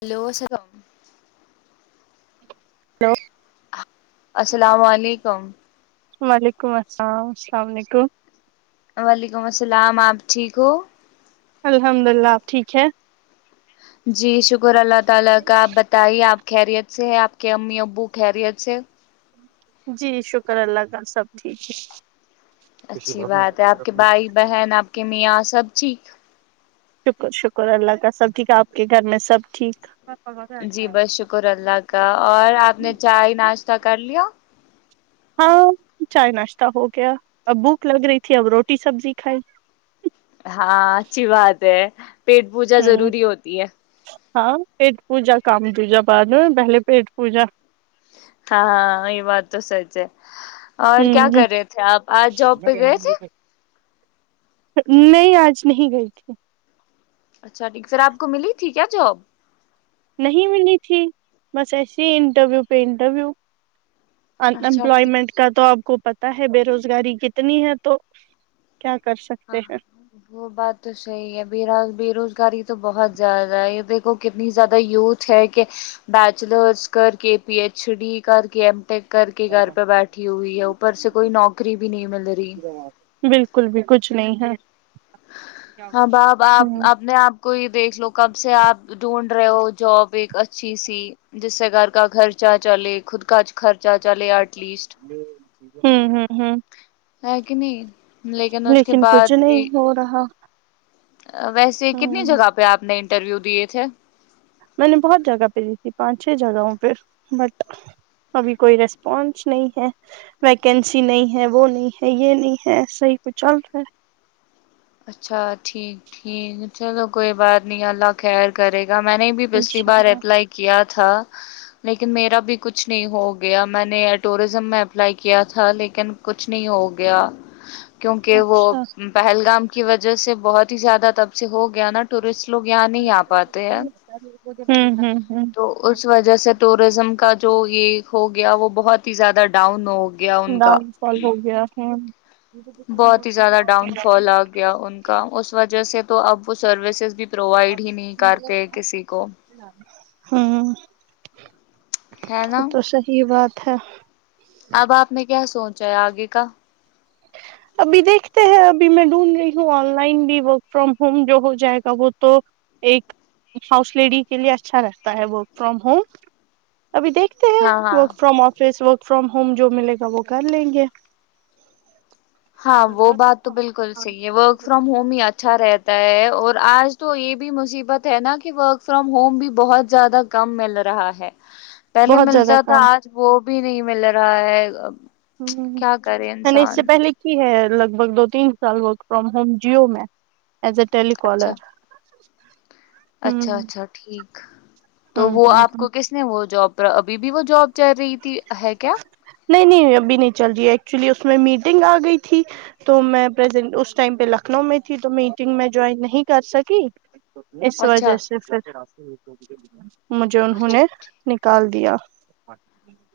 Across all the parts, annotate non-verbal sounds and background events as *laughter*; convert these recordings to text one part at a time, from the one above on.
Hello السلام علیکم *inaudible* السلام علیکم وعلیکم السلام السلام علیکم وعلیکم السلام آپ ٹھیک ہو الحمد للہ آپ ٹھیک ہے جی شکر اللہ تعالی کا آپ بتائیے آپ خیریت سے ہے آپ کے امی ابو خیریت سے جی شکر اللہ تال سب ٹھیک ہے اچھی بات ہے آپ کے بھائی بہن آپ کے میاں سب ٹھیک شکر شکر اللہ کا سب ٹھیک آپ کے گھر میں سب ٹھیک جی بس شکر اللہ کا اور آپ نے چائے ناشتہ کر لیا ہاں چائے ناشتہ ہو گیا اب بھوک لگ رہی تھی اب روٹی سبزی کھائی ہاں اچھی بات ہے پیٹ پوجا ہوں ضروری ہوتی ہے ہاں پیٹ پوجا کام دیجا بعد میں پہلے پیٹ پوجا ہاں ہاں یہ بات تو سچ ہے اور کیا ہوں کر رہے تھے آپ آج جاب پہ گئے تھے نہیں آج نہیں گئی تھی اچھا ٹھیک سر آپ کو ملی تھی کیا جاب نہیں ملی تھی بس ایسی انٹرویو پہ انٹرویو ان اچھا ٹھیک امپلائمنٹ کا تو آپ کو پتا ہے بے روزگاری کتنی ہے تو کیا کر سکتے ہیں ہاں وہ بات تو صحیح ہے با بے روزگاری تو بہت زیادہ ہے یہ دیک کتنی زیادہ یوتھ ہے کہ بیچلرس کر کے پی ایچ ڈی کر کے کر کے گھر پہ بیٹھی ہوئی ہے اوپر سے کوئی نوکری بھی نہیں مل رہی بالکل بھی کچھ نہیں ہے ہاں بپ آپ ہوں آپ نے آپ کوئی دیکھ لو کب سے آپ ڈھونڈ رہے ہو جاب اچھی س جس سے گار کا خھرچہ چلے خود کا خرچ چاچ لے ایٹ لیسٹ ہوں ہوں ہوں ہے کہ نہیں اس کے لیکن کچھ بعد نہیں بھی ہو رہا ویسے کتنی ہوں جگہ پہ آپ نے انٹرویو دیے تھے میں نے بہت جگہ پہ تھی پانچے جگہوں پہ بٹ ابھی کوئی ریسپانس نہیں ہے ویکینسی نہیں ہے وہ نہیں ہے یہ نہیں ہے صحیح کو چل رہا ہے اچھا ٹھیک ٹھیک چلو کوئی بات نہیں اللہ خیر کرے میں نے بھی ہے پچھلی انشاء بار اللہ اپلائی کیا تھا لیکن میرا بھی کچھ نہیں ہو گیا میں نے ٹوریزم میں اپلائی کیا تھا لیکن کچھ نہیں ہو گیا کیونکہ وہ اچھا پہلگام کی وجہ سے بہت ہی زیادہ تب سے ہو گیا نا ٹورسٹ لوگ یہاں نہیں آ پاتے ہیں ہ ہ ہ تو اس وجہ سے ٹوریزم کا جو یہ ہو گیا وہ بہت ہی زیادہ ڈاؤن ہو گیا ان کا ڈاؤن فال ہو گیا ہ بہت ہی زیادہ ڈاؤن فال آ گیا ان کا اس وجہ سے تو اب وہ سروسز بھی پرووائڈ ہی نہیں کرتے کسی کو ہ ہے نا اٹھ اب آپ نے کیا سوچا ہے آگے کا ابھی دیکھتے ہیں ابھی میں ڈھونڈ رہی ہوں آن لائن بھی ورک فرام ہوم جو ہو جائے گا وہ تو ایک ہاؤس لیڈی کے لیے اچھا رہتا ہے ورک فرام ہوم ابھی دیکھتے ہیں ہاں ہاں work from office work from home جو ملے گا وہ کر لیں گے ہاں وہ بات تو بالکل صحیح ہے ورک فرام ہوم ہی اچھا رہتا اور آج تو یہ بھی مصیبت ہے نا کہ ورک فرام ہوم بھی بہت زیادہ کم مل رہا ہے پہلے بہت زیادہ ملتا تھا کام آج وہ بھی نہیں مل رہا ہے کیا کرے میں نے اس سے انسان پہلے کی ہے لگ بھگ دو تین سال ورک فرام جیو میں ایز ا ٹیلی اچھا کالر ہ اچھا اچھا ٹھیک تو ہ وہ ہ آپ ہ کو کس نے وہ جاب بی بیی وہ جاب چ رہی ت ہے کیا نہیں نہیں ابھی نہیں چل رہی ہے ایکچولی اس میں میٹنگ آ گئی تھی تو میں پرزینٹ اس ٹائم پہ لکھنؤ میں تھی تو میٹنگ میں جوائن نہیں کر سکی اس اچھا وجہ سے پھر *inaudible* مجھے انہوں اچھا نے نکال دیا دیا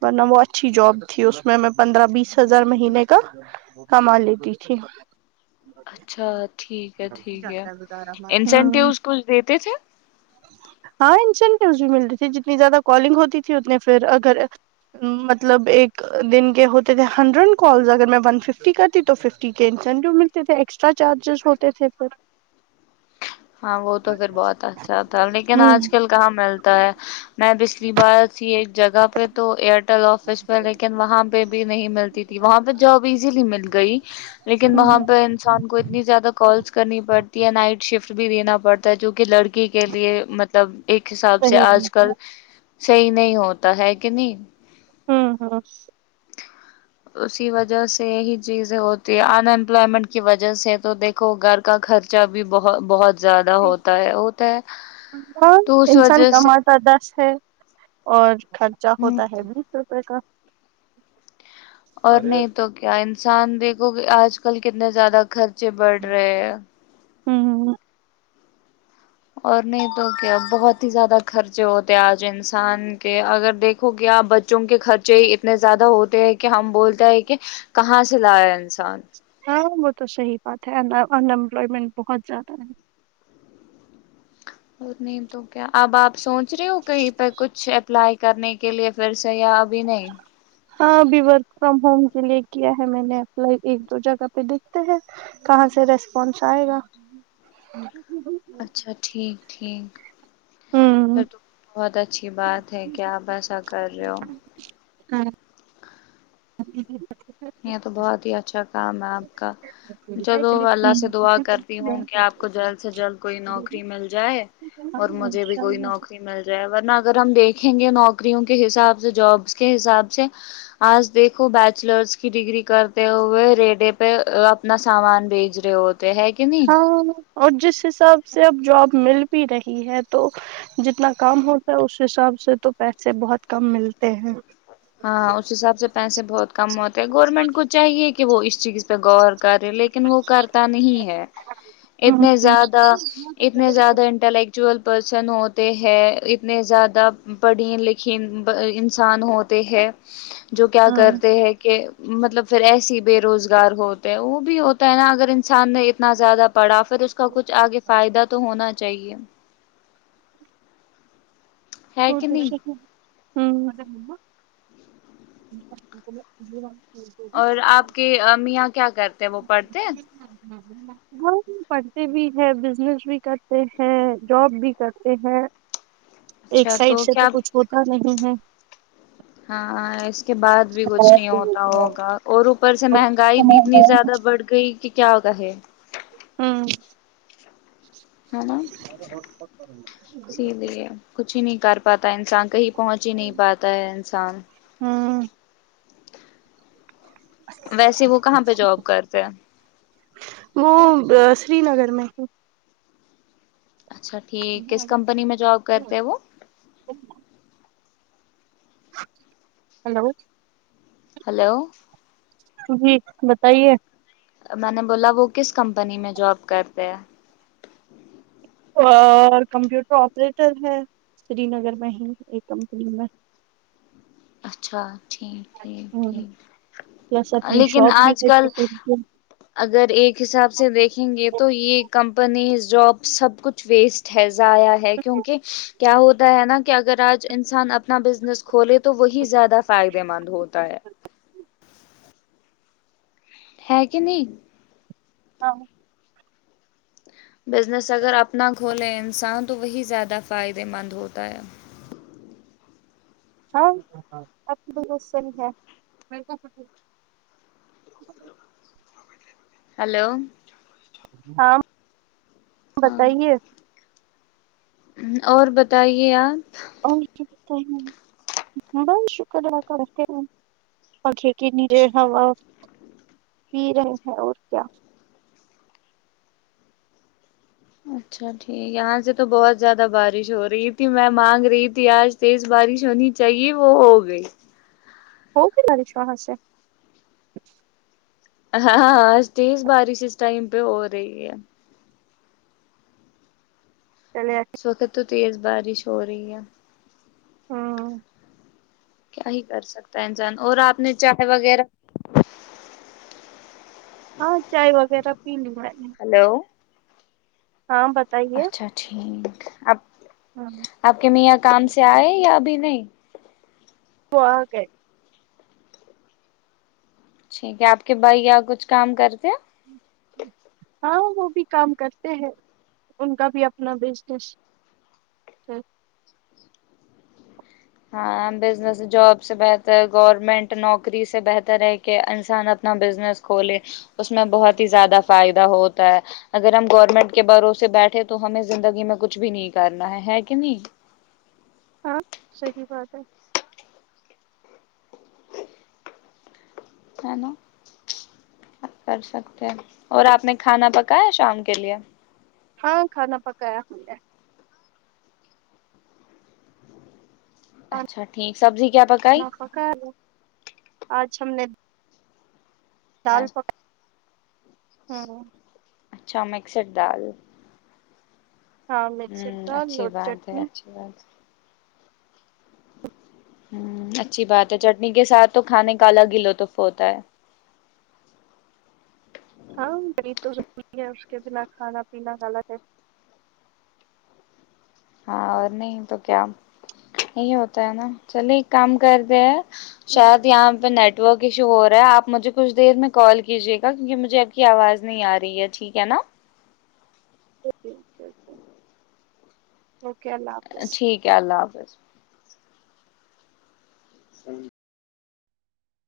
ورنہ وہ اچھی جاب تھی اس میں میں پندرہ بیس ہزار مہینے کا کما لیتی تھی اچھا ٹھیک ہے ٹھیک ہے ہوں انسینٹیوز کچھ دیتے تھے ہاں انسینٹیوز بھی ملتی تھی جتنی زیادہ کالنگ ہوتی تھی اتنے پھر ا مطلب ایک دن کے ہوتے تھے ہنڈریڈ کالز اگر میں ون فف کرتی تو فف کے انسینٹیو ملتے تھے ایکسٹرا چارجز ہوتے تھے پھر ہاں وہ تو پھر بہت اچھا تھا لیکن ہوں آج کل کہاں ملتا *inaudible* میں پچھلی بار تھی ایک جگہ پہ تو ایئرٹیل آفس پہ لیکن وہاں پہ بھی نہیں ملتی تھی وہاں پہ جاب ایزیلی مل گئی لیکن ہوں وہاں پہ انسان کو اتنی زیادہ کالس کرنی پڑتی ہے نائٹ شفٹ بھی لینا پڑتا ہے جو کہ لڑکی کے لیے مطلب ایک ہ حساب سے صحیح ہوں آج کل صحی نہیں ہوتا ہے کہ نہیں ہاں ہاں اسی وجہ سے یہی چیزیں ہوتی ہے ان امپلائمنٹ کی وجہ سے تو دیکھو گھر کا خرچہ بھی بہت *inaudible* زیادہ ہوتا ہے ہوتا ہے ہاں تو اس انسان وجہ سے کماتا دس ہے اور خرچہ ہوتا ہے بیس روپے کا اور نہیں تو کیا انسان دیکھو *inaudible* آ کل کتنے زیادہ خرچے بڑھ رہے ہیں ہوں اور نہیں تو کیا بہت ہی زیادہ خرچے ہوتے آج انسان کے اگر دیکھو گ آپ بچوں کے خرچے ہی اتنے زیادہ ہوتے کہ ہم بولتے ہیں کہ کہاں سے لا انس ہاں م تو صحیح بات ہے انمپلائمنٹ بہت زیادہ ہے اور نہیں تو کیا اب آپ سوچ رہے ہو کہیں پہ کچھ اپلائی کرنے کے لیے پھر سےیاب ب نہیں ہاں ابھی ورک فرام ہوم کے لیے کیا ہے میں نے اپل ایک دو جگہ پہ دیکھتے ہیں کہاں سے ریسپانس آئے گا ہوں اچھا ٹھیک ٹھیک س بہت اچھی بات ہے کہ آپ ایسا کر رہے ہو جی جی یہ تو بہت ہی اچھا چکام آپ کا چلو اللہ سے دعا کرتی ہوں کہ آپ کو جلد سے جلد کوئی نوکری مل جائے اور ہوں مجھے بھی انشاء کوئی اللہ نوکری مل جائے ورنہ اگر ہم دیکھ دیکھیں گے نوکریوں کے حساب سے جابس کے حساب سے آج دیکھو بیچلرس کی ڈگری کرتے ہوئے ریڈے پہ اپنا سامان بھیج رہے ہو تو ہے کہ نہیں ہاں اور جس حساب سے اب جاب مل بھی رہی ہے تو جتنا کام ہوتا ہے اس حساب سے تو پیسے بہت کم ملتے ہیں ہاں اس حساب سے پیسے بہت کم ہوتے ہیں گورنمنٹ کو چاہیے کہ وہ اس چ کس پہ غور لیکن وہ کرتا نہیں ہے ہاں اتنے ہاں زیادہ اتنے زیادہ انٹلیکچو پرسن ہوتے ہیں نے زیادہ پڑھیں لکھیں انسان ہو ت ہے *unintelligible* جو کیا کرتے ہیں کہ مطلب پھر ایسی بے روزگار ہوتا ہے وہ بھی ہوتا ہے نا اگر انسان نے اتنا زیادہ پڑا پھر اس کا کچھ آگے فائدہ تو ہونا چاہیے ہے ہو کہ تو نہیں *unintelligible* *unintelligible* اور آپ کے میاں کیا کرتے ہیں وہ پڑھتے ہاں پڑھتے بھی ہیں بزنس بھی کرتے ہیں جاب بھی کرتے ہیں ایک اچھا سائڈ سے تو کیا کچھ ہوتا نہیں ہے ہاں اس کے بعد بھی کچھ نہیں ہوں ہوتا ہوگا اور اوپر سے مہنگائی بھی اتنی زیادہ بڑھ گئی کہ کیا کہے ہاں ہ نا سی لی ہے کچھ ہی نہیں کر پاتا انسان کہیں پہنچ ہی نہیں پاتا ہے انسان ہوں ویسے وہ کہاں پہ جاب کرتے ہیں وہ سری نگر میں ہی اچھا ٹھیک کس کمپنی میں جاب کرتے وہ ہلو *unintelligible* ہلو *unintelligible* جی بتائیے میں نے بولا وہ کس کمپنی میں جوب کرتے ہیں اور کمپیوٹر آپریٹر ہے سری نگر میں ہی ایک کمپنی میں اچھا *unintelligible* ٹھیک ٹھیک پلس ٹھیک اپنی لیکن شاپ بھی آج کل ہے اگر ایک حساب سے دیکھیں گے تو یہ کمپنیز جاب سب کچھ ویسٹ ہے ضیاء ہے کیونکہ کیا ہوتا ہے نا کہ اگر آج انسان اپنا بزنس کھولے تو وہی زیادہ فائدے مند ہوتا ہے ہے کہ نہیں ہاں بزنس اگر اپنا کھولے انسان تو وہی زیادہ فائدے مند ہوتا ہے ہاں اپ کی بات صحیح ہے *unintelligible* ہلو ہاں ہاں بتائیے اور بتائیے آپ اور کیا ب بس شکر ادا کرتے ہیں پنکھے کے نیچے ہوا پی رہے ہیں اور کیا اچھا ٹھیک یہاں سے تو بہت زیادہ بارش ہو رہی تھی میں مانگ رہی تھی آج تیز بارش ہونی چاہیے وہ ہو گئی ہوگی نا وشواس ہے ہاں ہاں آج تیز بارش اس ٹائم پہ ہو رہی ہے چلے آتے۔ سوقت تو تیز بارش ہو رہی ہے ہو کیا ہی کر سکتا ہے انسان اور آپ نے چائے وغیرہ ہاں چائے وغیرہ پی لی میں نے ہلو ہاں بتائیے اچھا ٹھیک آپ ہاں آپ کے میاں کام سے آئے یا ابھی نہیں *inaudible* ٹھیک ہے آپ کے بھائی کیا کچھ کام کرتے ہاں وہ بھی کام کرتے ہیں ان کا بھی اپنا بزنس ہے ہاں بزنس جاب سے بہتر گورنمنٹ نوکری سے بہتر ہے کہ انسان اپنا بزنس کھولے اس میں بہت ہی زیادہ فائدہ ہوتا ہے اگر ہم گورنمنٹ کے بھروسے بیٹھے تو ہمیں زندگی میں کچھ بھی نہیں کرنا ہے ہے کہ نہیں ہاں صحی بات ہے نا کر سکتے ہیں اور آپ نے کھانا پکایا شام کے لیے ہاں کھانا پکایا ہا ہے اچھا ٹھیک سبزی کیا پکائی چ س نے *inaudible* دال پک *inaudible* ہاں *inaudible* اچھا مکسڈ دال *inaudible* ہاں مسی ہوں دال اچھی اور بات ہے چٹنی *unintelligible* اچھی بات ہ اچھی بات ہے چٹنی کے ساتھ تو کھانے کا الگ ہی لطف ہوتا ہے *unintelligible* ہاں نہیںی تو ضروری ہے اس کے بنا کھانا پینا غلط ہے *unintelligible* ہاں اور نہیں تو کیا یہی ہوتا ہے نا چلے ایک کام کر د ہیں *unintelligible* اوکے شاید یہاں پہ نیٹورک *unintelligible* کشو ہو رہا ہے آپجھے کچھ دیر میں کال کیجے گا کیونکہ مجھے اب کی آواز نہیں آ رہی ہے ٹھیک ہے نا *unintelligible* اوکے اوکے اوکے، اللہ حافظ ٹھیک ہے اللہ حافظ *unintelligible* صی *inaudible*